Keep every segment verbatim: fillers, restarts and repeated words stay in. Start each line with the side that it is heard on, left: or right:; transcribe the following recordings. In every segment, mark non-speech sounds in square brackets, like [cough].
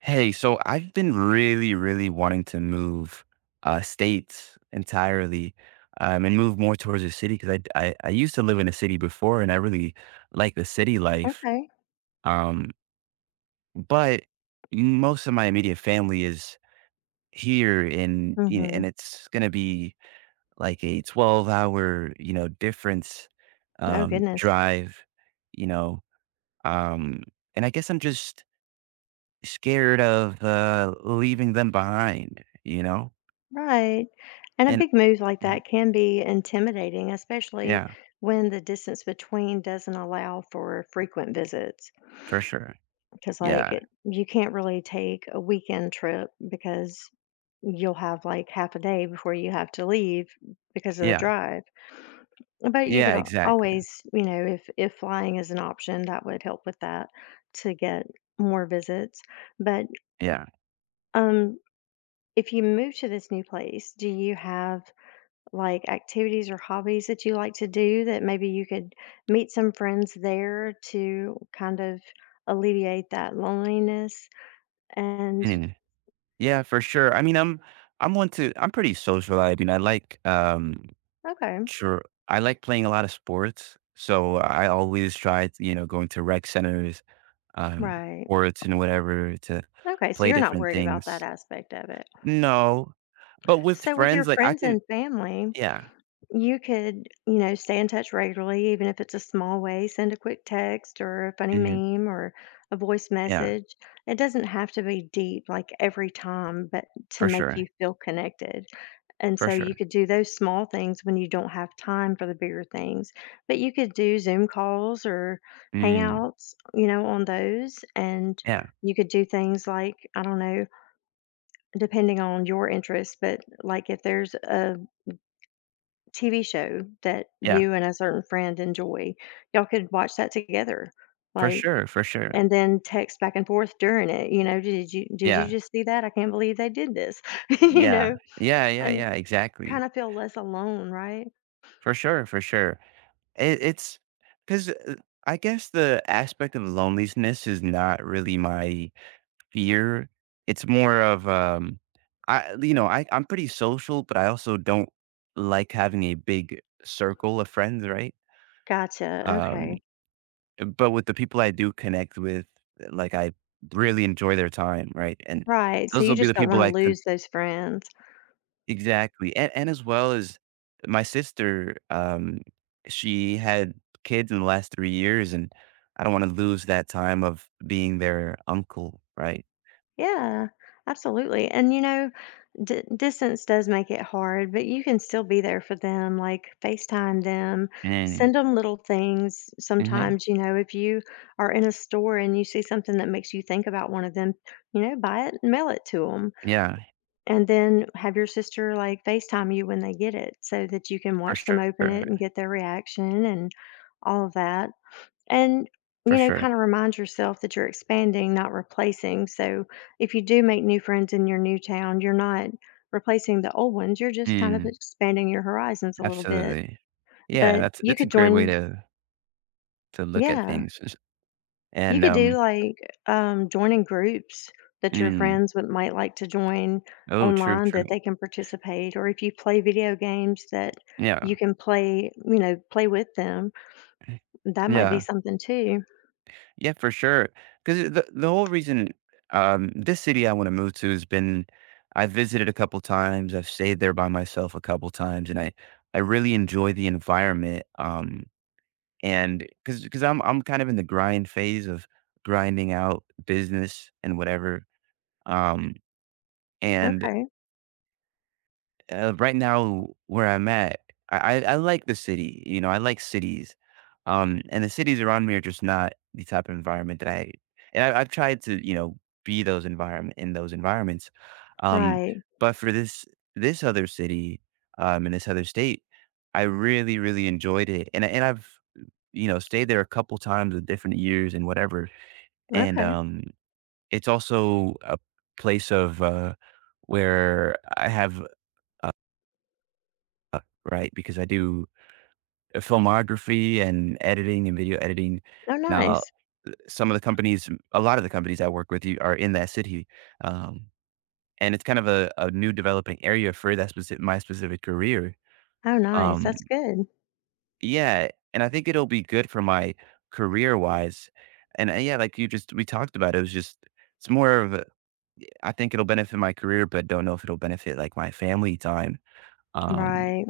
right: Hey, so I've been really, really wanting to move uh, states entirely, um, and move more towards a city because I, I, I used to live in a city before and I really like the city life.
left: Okay.
right: Um, but most of my immediate family is here, and,
left: Mm.
right: you know, and
left: Mhm.
right: it's going to be like a twelve hour, you know, difference
left: Oh,
right: um,
left: goodness.
right: drive, you know. Um, and I guess I'm just scared of, uh, leaving them behind, you know?
left: Right. And a
right: And
left: big move like
right: y
left: that can be intimidating, especially
right: yeah,
left: when the distance between doesn't allow for frequent visits.
right: for sure.
left: Because, like,
right: Yeah,
left: it, you can't really take a weekend trip because you'll have like half a day before you have to leave because of the
right: yeah,
left: drive. But you
right: yeah,
left: could al-
right: exactly.
left: always, you know, if if flying is an option, that would help with that to get more visits. But
right: Yeah,
left: um if you move to this new place, do you have like activities or hobbies that you like to do that maybe you could meet some friends there to kind of alleviate that loneliness? And
right: and yeah, for sure. I mean, I'm I'm one to, I'm pretty social. I mean, I like, um,
left: okay,
right: sure, I like playing a lot of sports, so I always try, you know, going to rec centers, um,
left: right.
right: sports and whatever to
left: Okay, so
right: play
left: you're not
right: different
left: worried about that
right: things.
left: aspect of it.
right: No, but with
left: So, with your
right: friends, like, I
left: friends
right: can,
left: and family,
right: yeah,
left: you could, you know, stay in touch regularly, even if it's a small way. Send a quick text or a funny
right: mhm,
left: meme or a voice
right: yeah,
left: message. It doesn't have to be deep like every time, but to
right: for
left: make
right: sure,
left: you feel connected. And
right: for
left: so you
right: sure.
left: could do those small things when you don't have time for the bigger things. But you could do Zoom calls or
right: Mm,
left: hangouts, you know, on those. And
right: yeah,
left: you could do things like, I don't know, depending on your interests, but like if there's a T V show that
right: yeah,
left: you and a certain friend enjoy. Y'all could watch that together,
right: for
left: like,
right: sure, for sure.
left: and then text back and forth during it, you know, "Did you did you
right: Yeah,
left: just see that? I can't believe they did this." [laughs] You
right: yeah,
left: know,
right: yeah, yeah,
left: and
right: yeah, exactly.
left: kinda feel less alone, right?
right: For sure, for sure. It, it's because I guess the aspect of loneliness is not really my fear. It's more of, um, I, you know I I'm pretty social, but I also don't like having a big circle of friends, right?
left: Gotcha,
right: Um,
left: okay.
right: but with the people I do connect with, like, I really enjoy their time, right? And
left: Right, so
right: those will
left: you
right: be the
left: just don't
right: people
left: wanna
right: I,
left: lose those friends.
right: exactly, and and as well as my sister. Um, she had kids in the last three years, and I don't wanna lose that time of being their uncle, right?
left: Yeah, absolutely. And you know, d- distance does make it hard, but you can still be there for them, like FaceTime them,
right: Mm,
left: send them little things.
right: mhm,
left: Sometimes, you know, if you are in a store and you see something that makes you think about one of them, you know, buy it and mail it to them.
right: yeah,
left: And then have your sister like FaceTime you when they get it so that you can
right: for
left: watch them
right: sure,
left: open it and get their reaction and all of that. And,
right: for
left: you know,
right: sure.
left: kind of remind yourself that you're expanding, not replacing. So if you do make new friends in your new town, you're not replacing the old ones. You're just kind of
right: Mm,
left: expanding your horizons a little bit.
right: absolutely. Yeah,
left: But
right: that's
left: you
right: that's a
left: could
right: great way
left: join,
right: to to look at
left: yeah,
right: things. Is-
left: you
right: and,
left: could do
right: um
left: like um, joining groups that your
right: mm,
left: friends would might like to join
right: oh, true,
left: online
right: true.
left: that they can participate, or if you play video games that
right: Yeah.
left: you can play, you know, play with them. That might be
right: Yeah.
left: something too.
right: Yeah, for sure. Because the the whole reason um, this city I want to move to has been, I've visited a couple times. I've stayed there by myself a couple times, and I I really enjoy the environment. Um, and because because I'm I'm kind of in the grind phase of grinding out business and whatever. Um, and
left: Okay.
right: Uh, right now, where I'm at, I, I I like the city. You know, I like cities, um, and the cities around me are just not the type of environment that I. And I, I've tried to, you know, be those environment in those environments, um,
left: Right.
right: but for this this other city, um, in this other state, I really really enjoyed it, and I- and I've, you know, stayed there a couple times with different years and whatever, and
left: Okay.
right: um, it's also a place of, uh, where I have, right? Because I do, uh, filmography and editing and video editing.
left: Oh,
right: And uh,
left: nice.
right: some of the companies, a lot of the companies I work with you are in that city. Um, and it's kind of a, a new developing area for that specific, my specific career.
left: Oh, nice.
right: Um,
left: That's good.
right: yeah. And I think it'll be good for my career wise. And uh, yeah, like you just, we talked about, it was just, it's more of, a, I think it'll benefit my career, but don't know if it'll benefit like my family time. Um,
left: Right.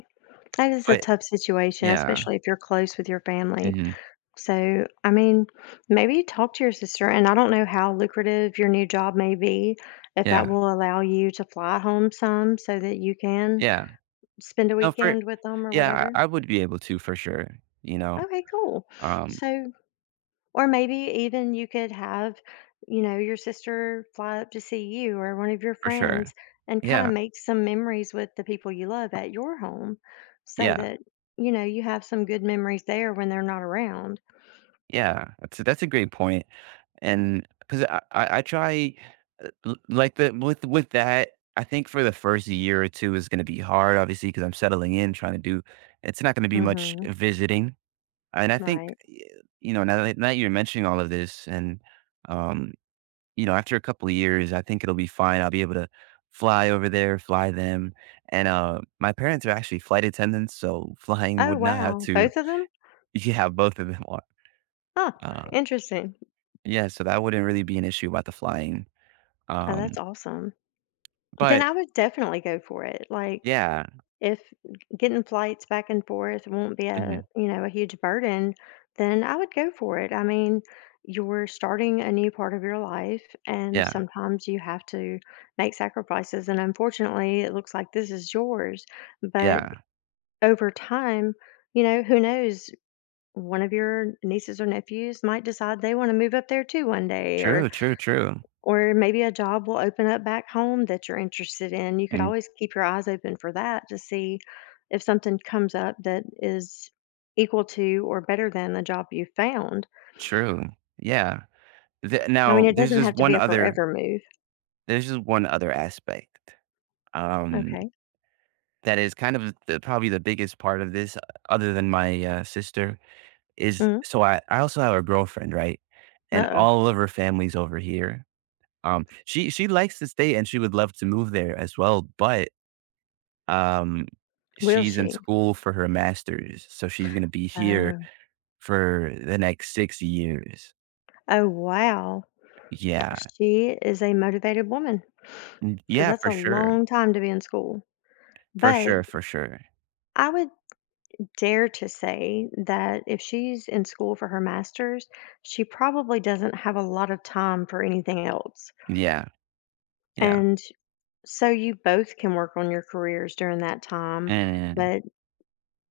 left: That is a
right: but
left: tough situation,
right: yeah.
left: especially if you're close with your family.
right: Hmm.
left: So, I mean, maybe talk to your sister, and I don't know how lucrative your new job may be, if that
right: Yeah.
left: will allow you to fly home some so that you can
right: Yeah.
left: spend a
right: No, for,
left: weekend with them or
right: yeah,
left: whatever.
right: I I would be able to for sure, you know,
left: Okay, cool.
right: um,
left: So, or maybe even you could have, you know, your sister fly up to see you or one of your
right: for sure.
left: friends and kind of
right: Yeah,
left: make some memories with the people you love at your home so
right: yeah,
left: that, you know, you have some good memories there when they're not around.
right: yeah, that's a that's a great point, and 'cause I I I try, uh, l like, the with with that, I think for the first year or two is gonna be hard, obviously, because 'cause I'm settling in, trying to do, it's not gonna be much
left: hmm
right: visiting, and I think,
left: Right.
right: y you know, now that now that you're mentioning all of this, and um you know, after a couple of years, I think it'll be fine. I'll be able to fly over there, fly them. And uh, my parents are actually flight attendants, so flying
left: Oh,
right: would not have
left: wow.
right: to.
left: Both
right: [laughs]
left: of them?
right: Yeah, both of them are.
left: Huh.
right: Uh,
left: Interesting.
right: yeah, so that wouldn't really be an issue about the flying.
left: Oh, that's
right: Um,
left: awesome. Then
right: but
left: I would definitely go for it. Like,
right: yeah,
left: if getting flights back and forth won't be a,
right: mhm,
left: you know, a huge burden, then I would go for it. I mean, you're starting a new part of your life, and
right: yeah,
left: sometimes you have to make sacrifices. And unfortunately, it looks like this is yours. But
right: yeah.
left: over time, you know, who knows? One of your nieces or nephews might decide they want to move up there too one day, or
right: True, true, true,
left: or maybe a job will open up back home that you're interested in. You could
right: mm,
left: always keep your eyes open for that to see if something comes up that is equal to or better than the job you found.
right: true. Yeah. Th-
left: I mean,
right: now,
left: it
right: there's
left: doesn't
right: just
left: have to
right: one
left: be a
right: other.
left: forever move.
right: There's just one other aspect. Um,
left: Okay.
right: that is kind of the probably the biggest part of this, uh, other than my, uh, sister, is,
left: Mm.
right: so I I also have a girlfriend, right? And
left: Uh-oh.
right: all of her family's over here. Um, she she likes to stay, and she would love to move there as well, but, um,
left: Will
right: she's in
left: she?
right: school for her master's, so she's gonna be here
left: Oh.
right: for the next six years.
left: Oh, wow.
right: Yeah.
left: She is a motivated woman
right: N
left: because
right: Yeah,
left: that's
right: for
left: a
right: sure.
left: long time to be in school.
right: For
left: But
right: sure, for sure.
left: I would dare to say that if she's in school for her master's, she probably doesn't have a lot of time for anything else.
right: Yeah, yeah.
left: And so you both can work on your careers during that time,
right: And
left: but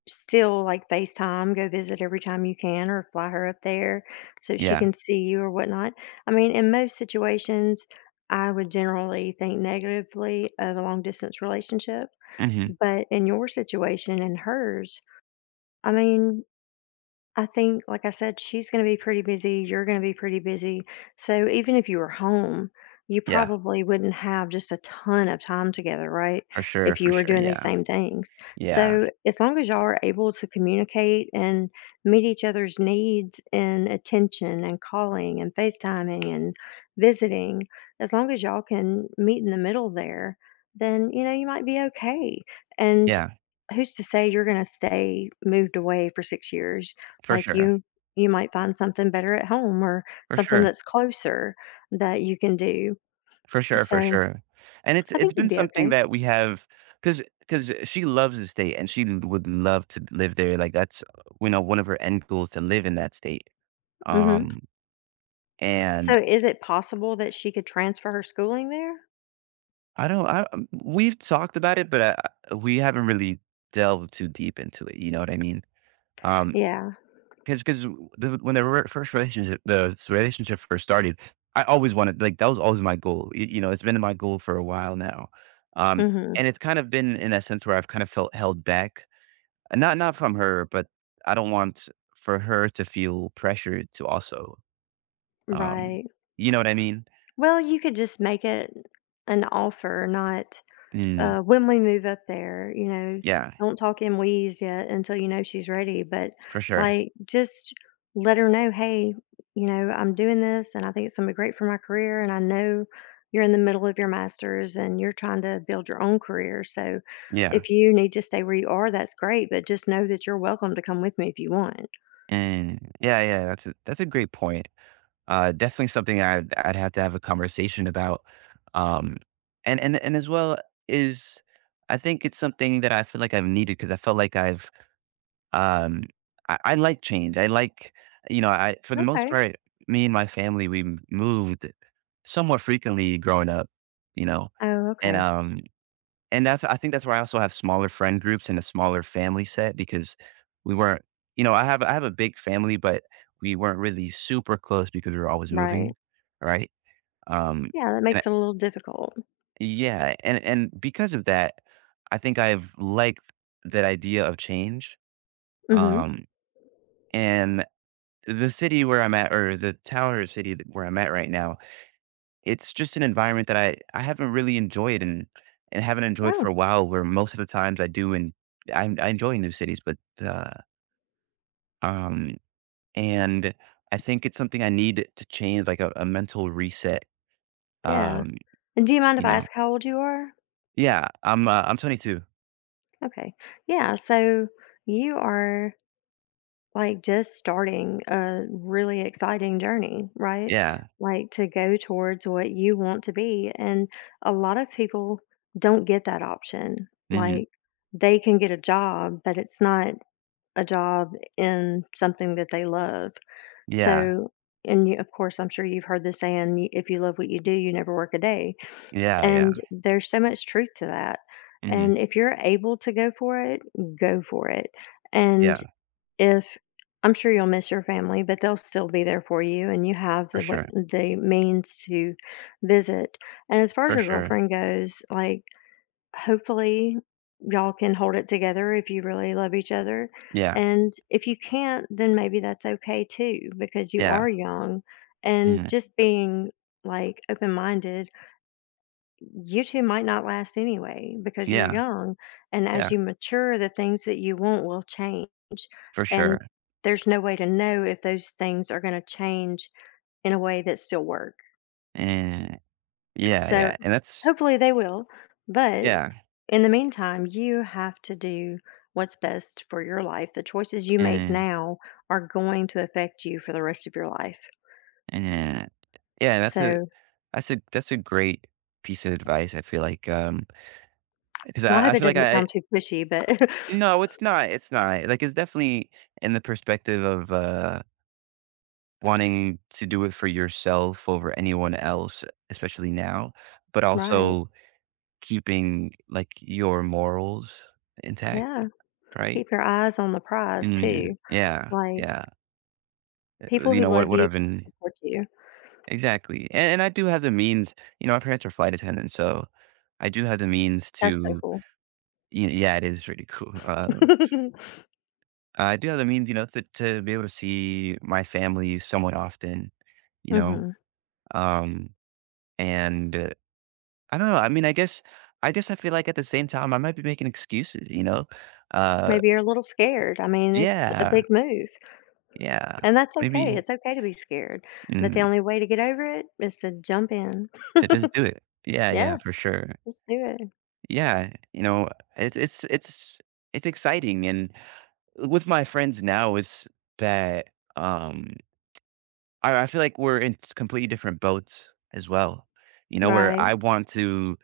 left: still like FaceTime, go visit every time you can or fly her up there so she
right: yeah.
left: can see you or whatnot. I mean, in most situations, I would generally think negatively of a long distance relationship,
right: Mhm.
left: but in your situation and hers, I mean, I think, like I said, she's going to be pretty busy. You're going to be pretty busy. So even if you were home, you
right: Yeah.
left: probably wouldn't have just a ton of time together, right?
right: For sure,
left: If
right: for
left: you were
right: sure,
left: doing these
right: yeah.
left: same things.
right: Yeah.
left: So as long as y'all are able to communicate and meet each other's needs in attention and calling and FaceTiming and visiting, as long as y'all can meet in the middle there, then, you know, you might be okay. And
right: Yeah,
left: who's to say you're going to stay moved away for six years?
right: for
left: Like
right: sure,
left: you you might find something better at home or
right: for
left: something
right: sure,
left: that's closer that you can do.
right: for sure, for
left: So,
right: sure, and it's
left: I
right: it's
left: think you'd
right: been
left: be
right: something
left: okay.
right: that we have, cause cause she loves the state and she l- would love to live there, like, that's, you know, one of her end goals to live in that state,
left: Mhm.
right: um,
left: So,
right: and
left: is it possible that she could transfer her schooling there?
right: I don't, I, um, we've talked about it, but, uh, we haven't really delved too deep into it, you know what I mean? Um,
left: Yeah.
right: Because, because when the re first relationship the relationship first started, I always wanted like, that was always my goal, y you know, it's been my goal for a while now, um,
left: Mhm.
right: and it's kind of been in that sense where I've kind of felt held back. Uh, not not from her, but I don't want for her to feel pressured to also, um
left: Right.
right: you know what I mean?
left: Well, you could just make it an offer, not
right: Mm,
left: uh, when we move up there, you know,
right: yeah,
left: don't talk in wheeze yet until you know she's ready. But
right: for sure.
left: like, just let her know, hey, you know, I'm doing this and I think it's going to be great for my career. And I know you're in the middle of your master's and you're trying to build your own career. So
right: Yeah,
left: if you need to stay where you are, that's great, but just know that you're welcome to come with me if you want.
right: and yeah, yeah, that's a that's a great point. Uh, definitely something I'd I'd have to have a conversation about. Um, and and and as well is, I think it's something that I feel like I've needed because I felt like I've, um I, I like change. I like, you know, I, for the most
left: Okay.
right: part, me and my family, we m- moved somewhat frequently growing up. You know,
left: Oh,
right: and
left: okay.
right: um and that's, I think that's where I also have smaller friend groups and a smaller family set because we weren't, you know, I have I have a big family, but we weren't really super close because we were always moving,
left: Right.
right: right? Um,
left: Yeah, that
right: and I
left: makes it a little difficult.
right: yeah, and and because of that, I think I've liked that idea of change.
left: Mhm.
right: Um, and the city where I'm at, or the town or city that- where I'm at right now, it's just an environment that I I haven't really enjoyed and and haven't enjoyed for
left: Oh,
right: a while, where most of the times I do, and I I enjoy new cities, but, uh, um, and I think it's something I need to change, like a a mental reset,
left: yeah.
right: um,
left: And do you mind if
right: you
left: I
right: know?
left: ask how old you are?
right: Yeah, I'm, uh, I'm twenty-two.
left: Okay. Yeah. So you are like just starting a really exciting journey, right?
right: Yeah.
left: Like to go towards what you want to be. And a lot of people don't get that option.
right: Mhm.
left: Like they can get a job, but it's not a job in something that they love.
right: Yeah.
left: So, and you, of course, I'm sure you've heard the saying, "You- if you love what you do, you never work a day.
right: Yeah, yeah.
left: And there's so much truth to that.
right: Mhm.
left: And if you're able to go for it, go for it. And
right: Yeah,
left: if I'm sure you'll miss your family, but they'll still be there for you, and you have
right: for
left: the what
right: sure,
left: the means to visit. And as far as
right: for
left: your
right: sure.
left: girlfriend goes, like hopefully y'all can hold it together if you really love each other.
right: Yeah,
left: And if you can't, then maybe that's okay too, because you
right: yeah.
left: are young. And
right: Mhm.
left: just being like open minded you two might not last anyway because you're
right: Yeah,
left: young. And as
right: yeah,
left: you mature, the things that you want will change.
right: for sure.
left: And there's no way to know if those things are going to change in a way that still work.
right: And yeah,
left: So
right: yeah, and that's
left: hopefully they will. But
right: yeah.
left: in the meantime, you have to do what's best for your life. The choices you make
right: And
left: now are going to affect you for the rest of your life.
right: mhm. Yeah, that's a
left: So
right: that's a that's a great piece of advice, I feel like, um because
left: well, I
right: I I
left: hope it
right: feel like
left: doesn't
right: I,
left: sound too pushy, but
right: no, it's not, it's not, like, it's definitely in the perspective of, uh, wanting to do it for yourself over anyone else, especially now, but
left: [laughs] right.
right: also keeping, like, your morals intact,
left: Yeah.
right: right?
left: Keep your eyes on the prize
right: Mm,
left: too.
right: yeah,
left: Like,
right: yeah, uh,
left: people
right: you
left: who
right: know, what
left: love
right: what
left: you
right: I've been,
left: support you.
right: exactly, and and I do have the means, you know, my parents are flight attendants, so I do have the means
left: That's so
right: to,
left: cool.
right: Y yeah, it is really cool. Um,
left: [laughs]
right: I do have the means, you know, to to be able to see my family somewhat often, you know?
left: Mhm.
right: Um, and, uh, I don't know, I mean, I guess I guess I feel like at the same time, I might be making excuses, you know? Uh
left: Maybe you're a little scared. I mean, it's a
right: Yeah,
left: big move,
right: yeah.
left: and that's okay.
right: Maybe,
left: It's okay to be scared, but the
right: mm,
left: only way to get over it is to jump in.
right: to just do it. Yeah, yeah,
left: Yeah,
right: for sure.
left: just do it.
right: Yeah, you know, it's it's it's it's exciting, and with my friends now, it's that, um I I feel like we're in completely different boats as well, you know, where
left: Right,
right: I want to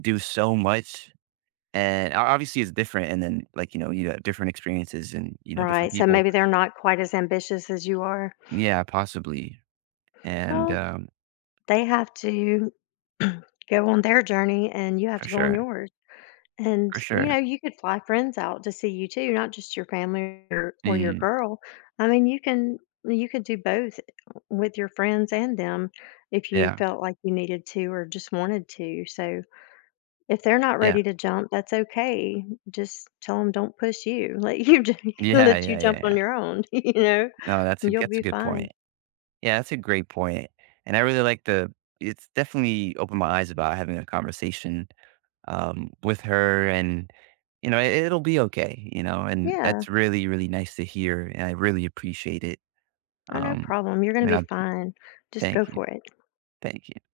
right: do so much, and o obviously, it's different, and then, like, you know, you have different experiences and, you know, different
left: right. So
right: people.
left: maybe they're not quite as ambitious as you are.
right: Yeah, possibly, and,
left: Well,
right: um,
left: they have to [clears throat] go on their journey, and you have
right: for
left: to go on
right: sure,
left: yours. And,
right: for
left: you
right: sure.
left: know, you could fly friends out to see you too, not just your family or, or your
right: Mm,
left: girl. I mean, you can you could do both with your friends and them if you
right: yeah,
left: felt like you needed to or just wanted to. So if they're not
right: yeah.
left: ready to jump, that's okay. Just tell them don't push you. [laughs] Let you ju- [laughs]
right: Yeah,
left: let you
right: yeah, yeah,
left: jump on
right: yeah.
left: your own, [laughs] you know.
right: No, that's a
left: And You'll
right: that's a
left: be
right: good
left: fine.
right: point. Yeah, that's a great point, and I really like the, it's definitely opened my eyes about having a conversation, um, with her, and you know it, it'll be okay, you know, and
left: Yeah.
right: that's really really nice to hear, and I really appreciate it,
left: Oh, no
right: um
left: problem. You're going
right: and
left: to
right: I
left: be fine. Just go
right: thank you,
left: for it.
right: thank you